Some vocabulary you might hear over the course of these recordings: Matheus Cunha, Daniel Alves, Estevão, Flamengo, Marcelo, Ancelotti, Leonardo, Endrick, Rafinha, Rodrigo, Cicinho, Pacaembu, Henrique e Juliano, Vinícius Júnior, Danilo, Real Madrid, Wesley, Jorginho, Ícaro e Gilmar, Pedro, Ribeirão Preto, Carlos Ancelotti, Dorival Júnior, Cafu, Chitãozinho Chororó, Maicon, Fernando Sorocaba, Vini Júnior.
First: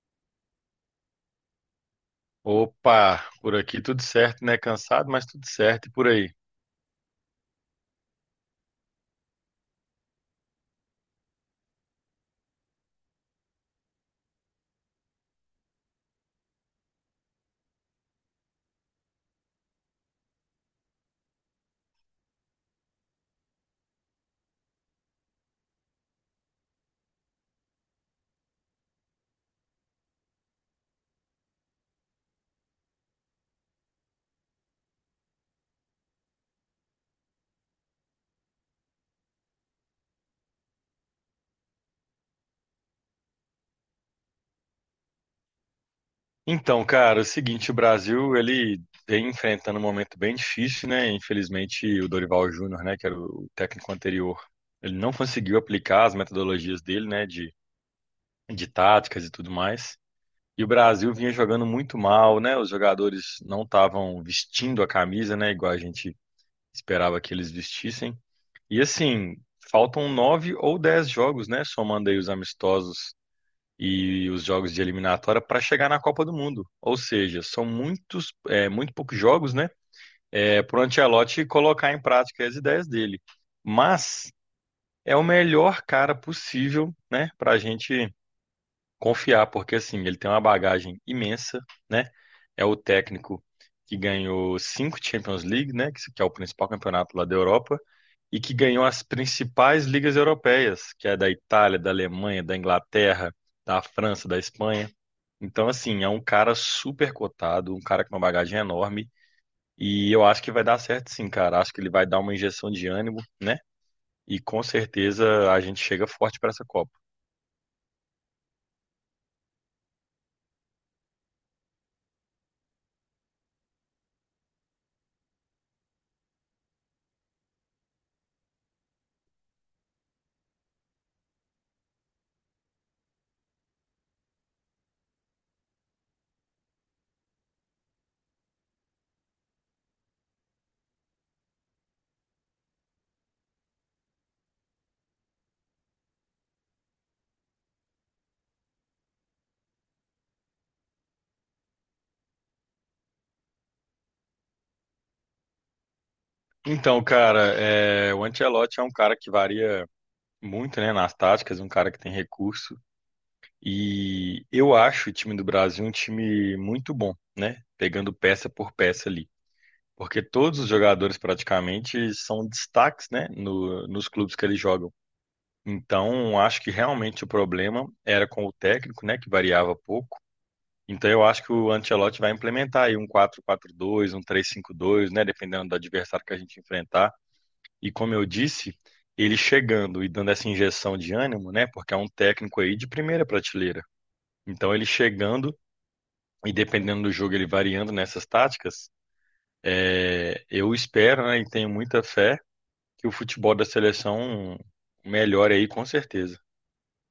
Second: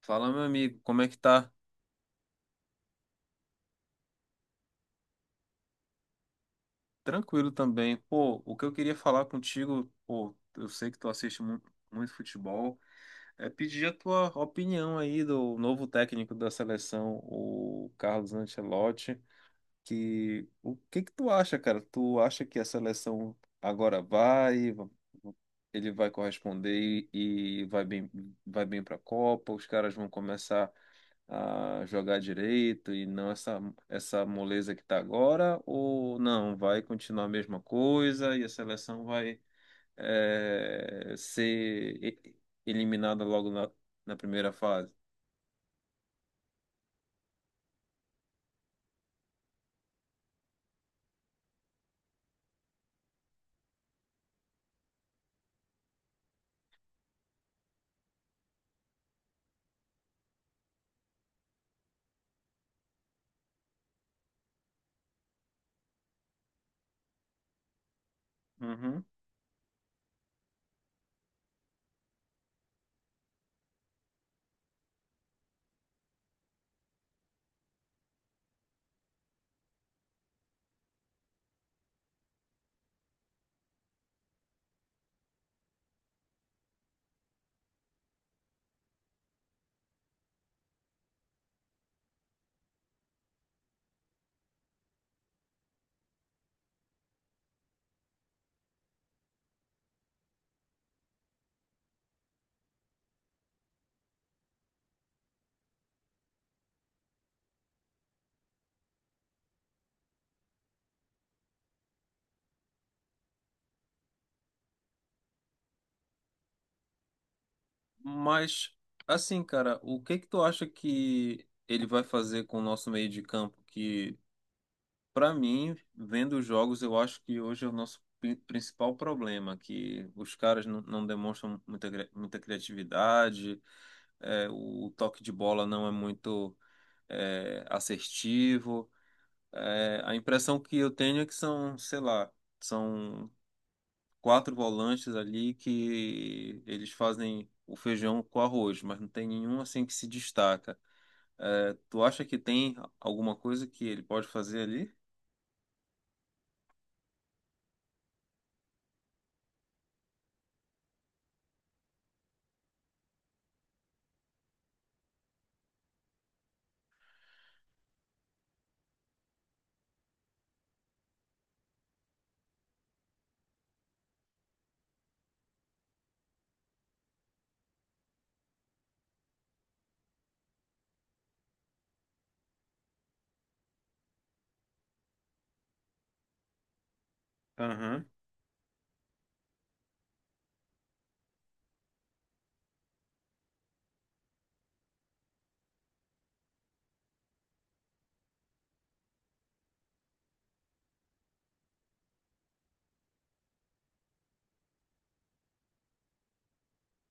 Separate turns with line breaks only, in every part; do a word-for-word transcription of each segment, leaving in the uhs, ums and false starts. Fala, meu amigo, como é que tá?
Opa, por aqui tudo certo, né? Cansado, mas tudo certo e por aí.
Tranquilo também. Pô, o que eu queria falar contigo, pô, eu sei que tu assiste mu- muito, futebol, é pedir a tua opinião aí do novo técnico da seleção, o Carlos Ancelotti. Que o que que tu acha, cara? Tu acha que a seleção agora vai, ele vai corresponder e, e vai bem, vai bem para a Copa? Os caras vão começar a jogar direito e não essa, essa moleza que está agora, ou não, vai continuar a mesma coisa e a seleção vai eh, ser e- eliminada logo na, na primeira fase.
Então, cara, é o seguinte, o Brasil, ele vem enfrentando um momento bem difícil, né? Infelizmente, o Dorival Júnior, né, que era o técnico anterior, ele não conseguiu aplicar as metodologias dele, né, de, de táticas e tudo mais. E o Brasil vinha jogando muito mal, né? Os jogadores não estavam vestindo a camisa, né, igual a gente esperava que eles vestissem. E
Uhum.
assim, faltam nove ou dez jogos, né, somando aí os amistosos e os jogos de eliminatória para chegar na Copa do Mundo. Ou seja, são muitos, é, muito poucos jogos, né? É, para o Ancelotti colocar em prática as ideias dele. Mas é o melhor cara possível, né? Para a gente confiar, porque assim, ele tem uma bagagem imensa, né? É o técnico que ganhou cinco Champions League, né? Que é o principal campeonato lá da Europa. E que ganhou as principais ligas europeias, que é da Itália, da Alemanha, da Inglaterra, da França, da Espanha. Então, assim, é um cara super cotado, um cara com uma bagagem enorme. E eu acho que vai dar certo sim, cara. Acho que ele vai dar uma injeção de ânimo, né? E com certeza a gente chega forte para essa Copa.
Mas, assim, cara, o que que tu acha que ele vai fazer com o nosso meio de campo que Para mim, vendo os jogos, eu acho que hoje é o nosso pri- principal problema, que os caras não, não demonstram muita, cri- muita criatividade, é, o toque de bola não é muito é, assertivo. É, a impressão que eu tenho é que são, sei lá, são quatro volantes ali que eles fazem o feijão com arroz, mas não tem nenhum assim que se destaca. É, tu acha que tem alguma coisa que ele pode fazer ali?
Então, cara, é, o Ancelotti é um cara que varia muito, né, nas táticas, um cara que tem recurso. E eu acho o time do Brasil um time muito bom, né? Pegando peça por peça ali. Porque todos os jogadores praticamente são destaques, né, no- nos clubes que eles jogam. Então, acho que realmente o problema era com o técnico, né, que variava pouco. Então, eu acho que o Ancelotti vai implementar aí um quatro quatro-dois, um três cinco-dois, né, dependendo do adversário que a gente enfrentar. E
Aham.
como eu disse, ele chegando e dando essa injeção de ânimo, né, porque é um técnico aí de primeira prateleira. Então, ele chegando e dependendo do jogo, ele variando nessas táticas, é, eu espero, né, e tenho muita fé que o futebol da seleção melhore aí com certeza.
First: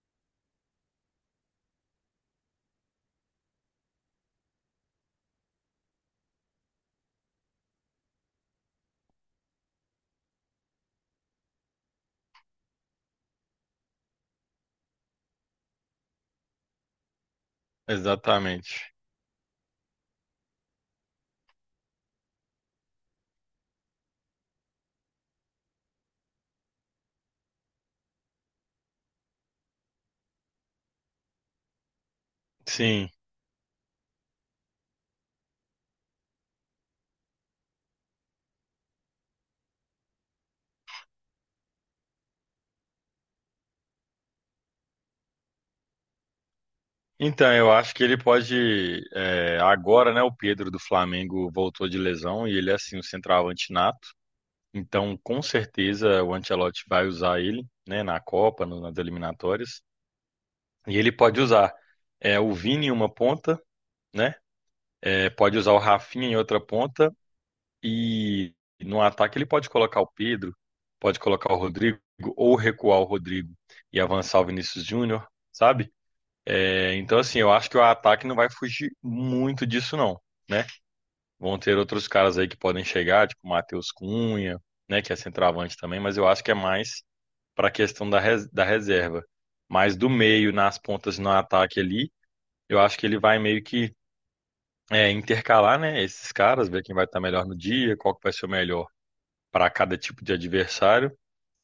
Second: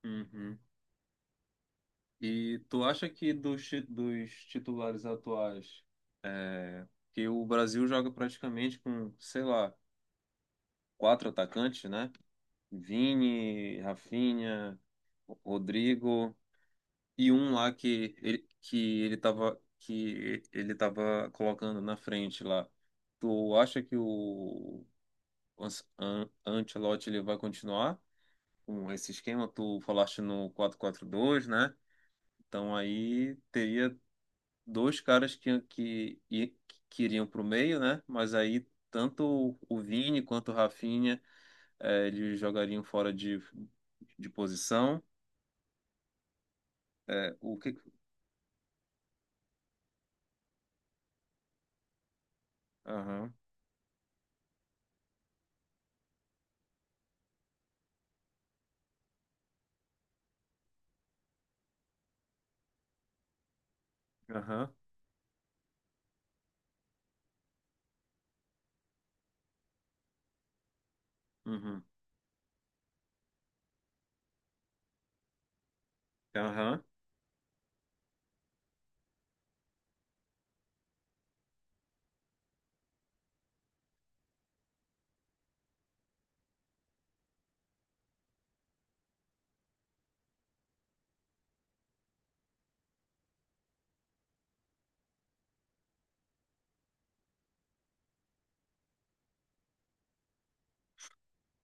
Uhum. E tu acha que dos, ti- dos titulares atuais, é, que o Brasil joga praticamente com, sei lá, quatro atacantes, né? Vini, Rafinha, Rodrigo e um lá que ele,
Exatamente.
que ele tava, que ele tava colocando na frente lá. Tu acha que o An- An- Ancelotti ele vai continuar com esse esquema? Tu falaste no quatro quatro dois, né? Então
Sim.
aí teria dois caras que, que, i- que iriam para o meio, né? Mas aí tanto o o Vini quanto o Rafinha eh, eles jogariam fora de, de posição. É,
Então,
o
eu
que.
acho que ele pode. é, agora, né? O Pedro do Flamengo voltou de lesão e ele é assim, o
Aham,
centroavante nato. Então, com certeza, o Ancelotti vai usar ele, né? Na Copa, no- nas eliminatórias. E ele pode usar é, o Vini em uma ponta, né?
aham,
é, pode usar o Rafinha em outra ponta. E no ataque ele pode colocar o Pedro, pode colocar o
uhum,
Rodrigo, ou recuar o Rodrigo e avançar o Vinícius Júnior, sabe?
aham.
É, então, assim, eu acho que o ataque não vai fugir muito disso, não, né? Vão ter outros caras aí que podem chegar, tipo o Matheus Cunha, né, que é centroavante também, mas eu acho que é mais para a questão da, res- da reserva. Mas do meio, nas pontas, no ataque ali, eu acho que ele vai meio que é, intercalar, né, esses caras, ver quem vai estar melhor no dia, qual que vai ser o melhor para cada tipo de adversário.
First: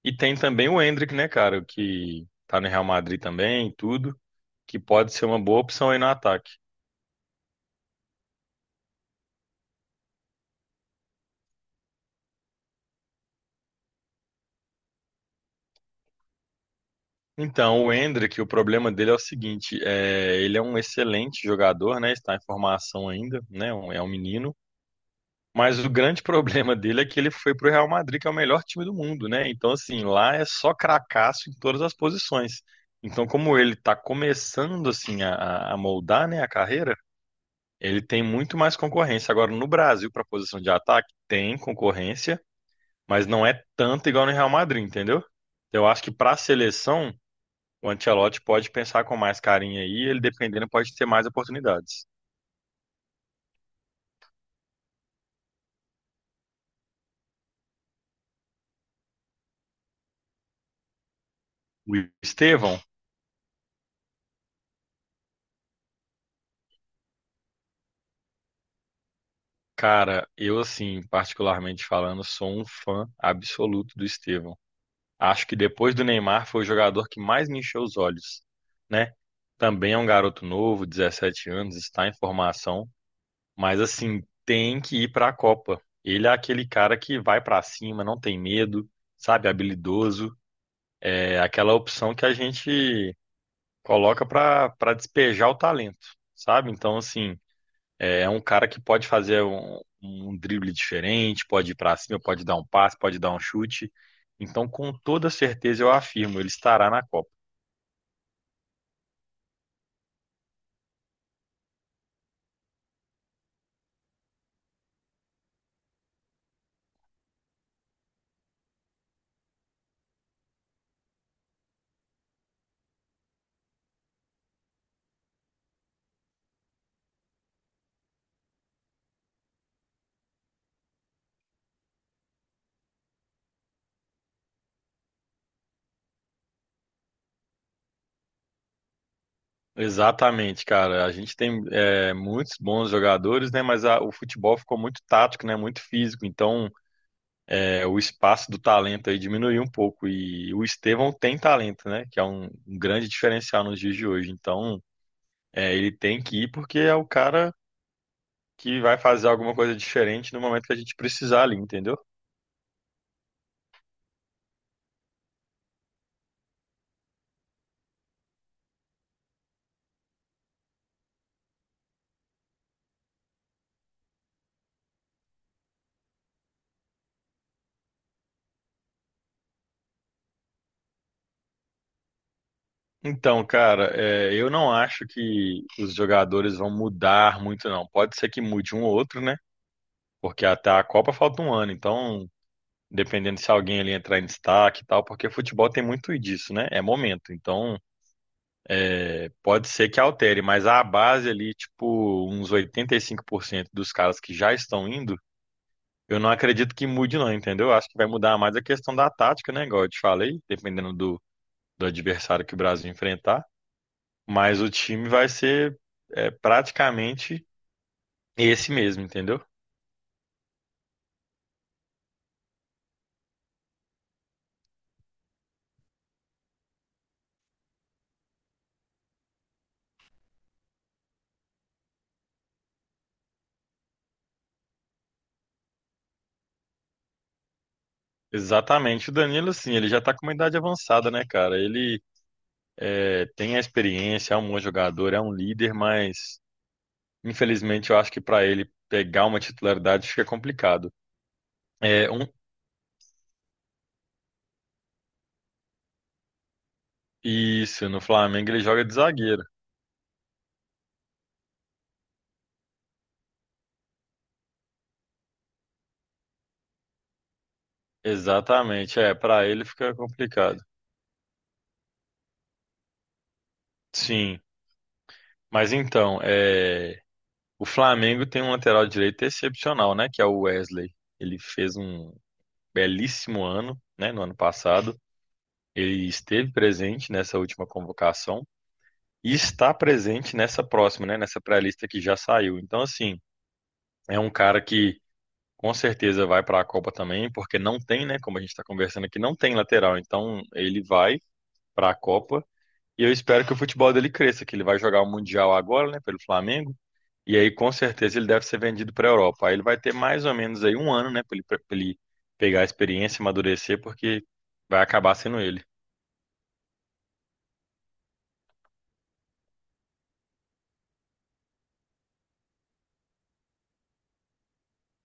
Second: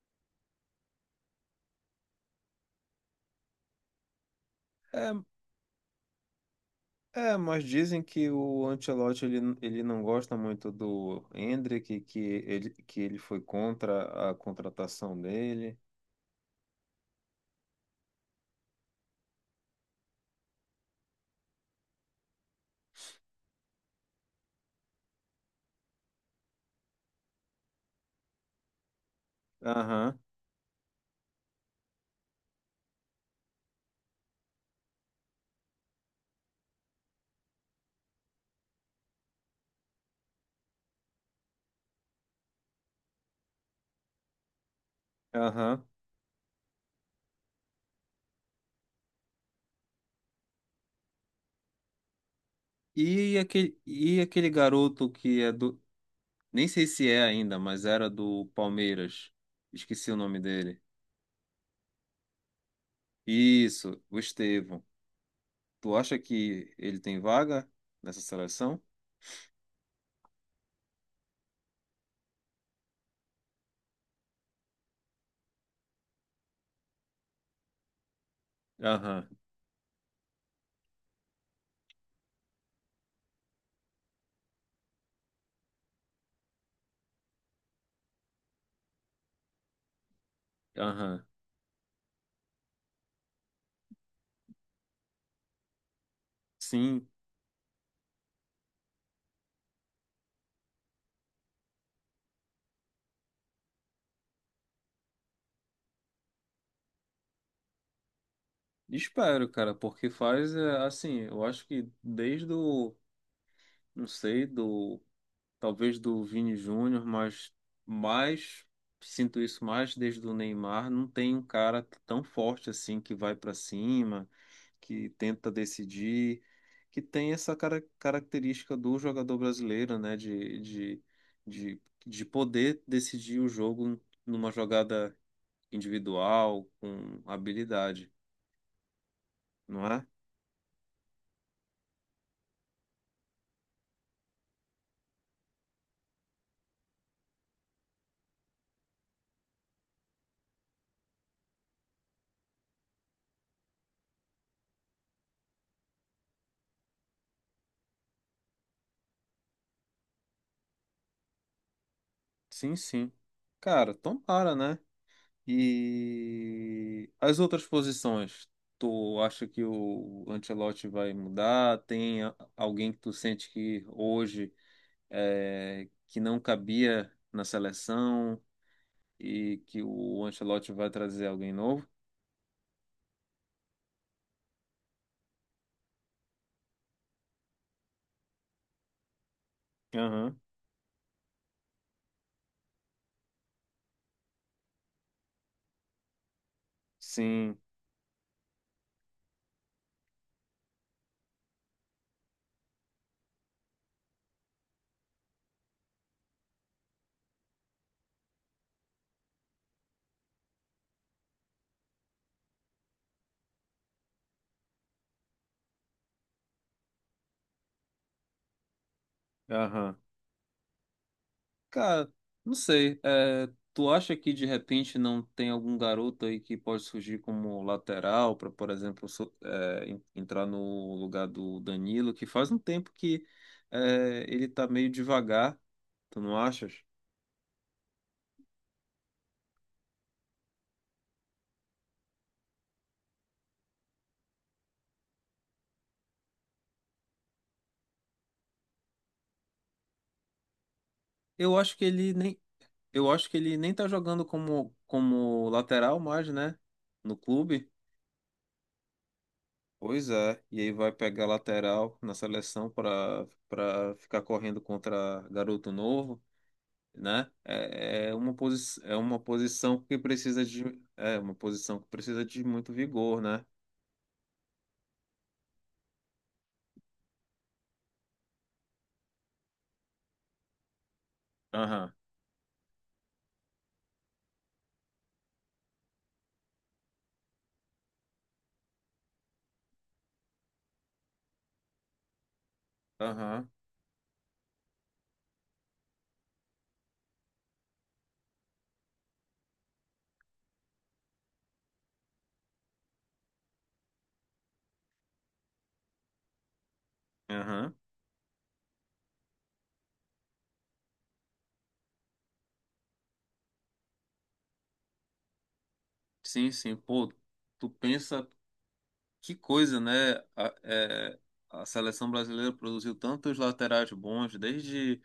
E tem também o Endrick, né, cara, que tá no Real Madrid também, e tudo, que pode
É,
ser uma boa opção aí no ataque.
é, mas dizem que o Ancelotti ele, ele não gosta muito do Endrick, que ele, que ele foi contra a contratação dele.
Então, o Endrick, o problema dele é o seguinte, é, ele é um excelente jogador, né? Está em formação ainda, né? um- É um menino. Mas o grande problema dele é que ele foi para o Real Madrid, que é o melhor time do mundo, né? Então, assim,
Aham,
lá é só cracaço em todas as posições. Então, como ele está começando assim a, a- a moldar, né, a carreira, ele tem muito mais concorrência. Agora, no Brasil, para a posição de ataque, tem concorrência, mas não é tanto igual no Real Madrid, entendeu?
aham.
Eu acho que para a seleção o Ancelotti pode pensar com mais carinho aí, ele dependendo pode ter mais oportunidades.
E aquele, e aquele garoto que é do, nem sei se é ainda, mas era do Palmeiras. Esqueci o nome dele.
O Estevão,
Isso, o Estevão. Tu acha que ele tem vaga nessa seleção?
cara, eu assim, particularmente falando, sou um fã absoluto do Estevão. Acho que depois do Neymar foi o jogador que mais me encheu os olhos, né?
Aham,
Também é um garoto novo, dezessete anos, está em formação, mas assim, tem que ir para a Copa. Ele é aquele cara que vai para cima, não tem medo, sabe, habilidoso,
aham.
é aquela opção que a gente coloca para para despejar o talento, sabe? Então,
Sim,
assim, é é um cara que pode fazer um, um, drible diferente, pode ir para cima, pode dar um passe, pode dar um chute. Então, com toda certeza, eu afirmo, ele estará na Copa.
espero, cara, porque faz é, assim, eu acho que desde o, não sei, do talvez do Vini Júnior, mas mais sinto isso mais desde o Neymar, não tem um cara tão forte assim que vai para cima, que tenta decidir, que tem essa cara- característica do jogador brasileiro, né, de, de, de, de poder decidir o jogo numa jogada individual, com habilidade, não é?
Exatamente, cara. A gente tem é, muitos bons jogadores, né? Mas a- o futebol ficou muito tático, né? Muito físico. Então, é, o espaço do talento aí diminuiu um pouco. E o Estevão tem talento, né? Que é um, um grande diferencial nos dias de hoje. Então, é, ele tem que ir porque é o cara que vai fazer alguma coisa diferente no momento que a gente precisar ali, entendeu?
Sim, sim. Cara, tomara, né? E as outras posições, tu acha que o Ancelotti vai mudar? Tem a- alguém que tu sente que hoje é, que não cabia na seleção e que o Ancelotti vai trazer alguém novo?
Então, cara, é, eu não acho que os jogadores vão mudar muito, não. Pode ser que mude um ou outro, né?
Aham,
Porque até a Copa falta um ano, então, dependendo se alguém ali entrar em destaque e tal, porque futebol tem muito disso, né? É momento.
sim,
Então, é, pode ser que altere, mas a base ali, tipo, uns oitenta e cinco por cento dos caras que já estão indo, eu não acredito que mude, não, entendeu? Acho que vai mudar mais a questão da tática, né? Igual eu te falei, dependendo do do adversário que o Brasil enfrentar, mas o time vai ser é, praticamente esse mesmo, entendeu?
aham. Cara, não sei. É, tu acha que de repente não tem algum garoto aí que pode surgir como lateral para, por exemplo, so- é, en- entrar no lugar do Danilo, que faz um tempo que é, ele tá meio devagar, tu não achas?
Exatamente. O Danilo, assim, ele já tá com uma idade avançada, né, cara? Ele é, tem a experiência, é um bom jogador, é um líder, mas infelizmente eu acho que para ele pegar uma titularidade fica complicado.
Eu acho que
É
ele
um
nem, eu acho que ele nem tá jogando como, como lateral mais, né? No clube.
isso, no Flamengo ele joga de zagueiro.
Pois é, e aí vai pegar lateral na seleção para para ficar correndo contra garoto novo, né? É, é uma posi é
Exatamente, é,
uma
para ele
posição
fica
que precisa
complicado.
de, é uma posição que precisa de muito vigor, né?
Sim, mas então, é, o Flamengo tem um lateral direito excepcional, né? Que é o Wesley. Ele fez
Aham,
um belíssimo ano, né? No ano passado. Ele esteve presente nessa última convocação e está presente nessa próxima, né? Nessa pré-lista que já saiu. Então, assim,
aham,
é um cara que com certeza vai para a Copa também, porque não tem, né? Como a gente está conversando aqui, não tem lateral. Então, ele vai para a Copa e eu espero que o futebol dele cresça, que ele vai jogar o Mundial agora, né? Pelo Flamengo. E aí, com
aham.
certeza, ele deve ser vendido para a Europa. Aí ele vai ter mais ou menos aí um ano, né, para ele, pra ele pegar a experiência, amadurecer, porque vai acabar sendo ele.
Sim, sim. Pô, tu pensa que coisa, né? A, é, a seleção brasileira produziu tantos laterais bons desde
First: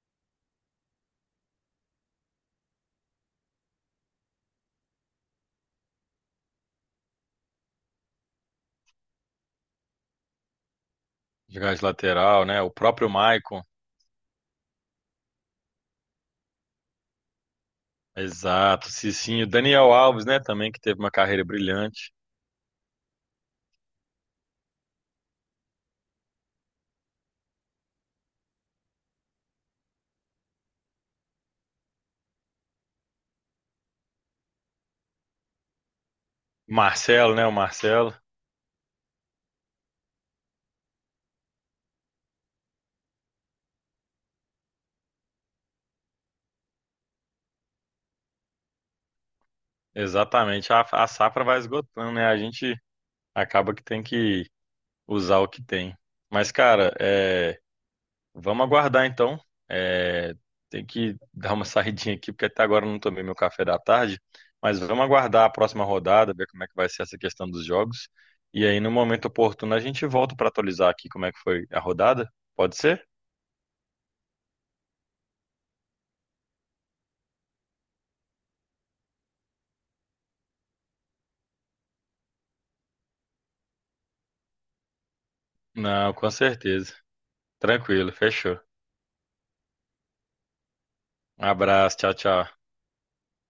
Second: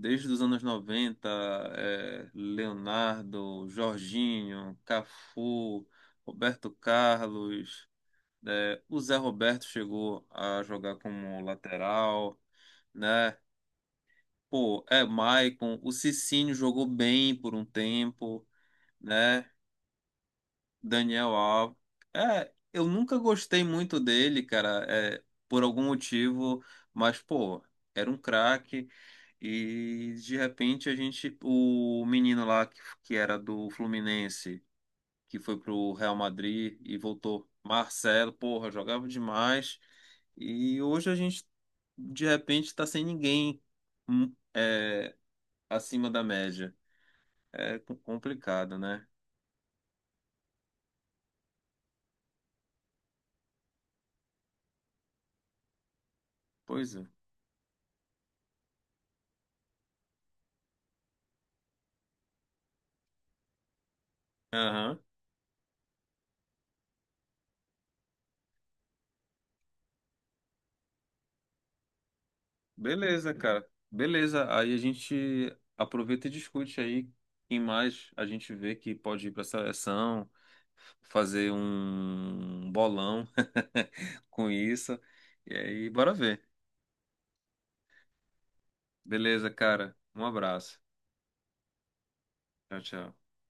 desde os anos noventa, é, Leonardo, Jorginho, Cafu, Roberto Carlos. É, o Zé Roberto chegou a jogar como
Jogar de
lateral,
lateral, né? O próprio
né?
Maicon.
Pô, é Maicon, o Cicinho jogou bem por um tempo,
Exato, Cicinho.
né?
Daniel Alves, né, também, que teve uma
Daniel
carreira
Alves.
brilhante.
É, eu nunca gostei muito dele, cara, é, por algum motivo, mas, pô, era um craque. E de repente a gente, o menino lá que, que era do Fluminense, que foi pro Real Madrid e
Marcelo, né,
voltou,
o Marcelo.
Marcelo, porra, jogava demais. E hoje a gente de repente tá sem ninguém, hum, é, acima da média. É co- complicado, né?
Exatamente. A, a safra vai esgotando, né? A gente acaba que tem que usar o que tem. Mas,
Pois
cara,
é.
é. Vamos aguardar então. É, tem que dar uma saidinha aqui, porque até agora eu não tomei meu café da tarde. Mas
Aham.
vamos aguardar a próxima rodada, ver como é que vai ser essa questão dos jogos. E aí, no momento oportuno, a gente volta para atualizar aqui como é que foi a rodada. Pode ser?
Beleza, cara. Beleza. Aí a gente aproveita e discute aí quem mais a gente vê que pode ir para a seleção, fazer um bolão com isso. E aí, bora
Não, com
ver.
certeza. Tranquilo, fechou.
Beleza, cara. Um abraço.
Um abraço, tchau, tchau.
Tchau, tchau.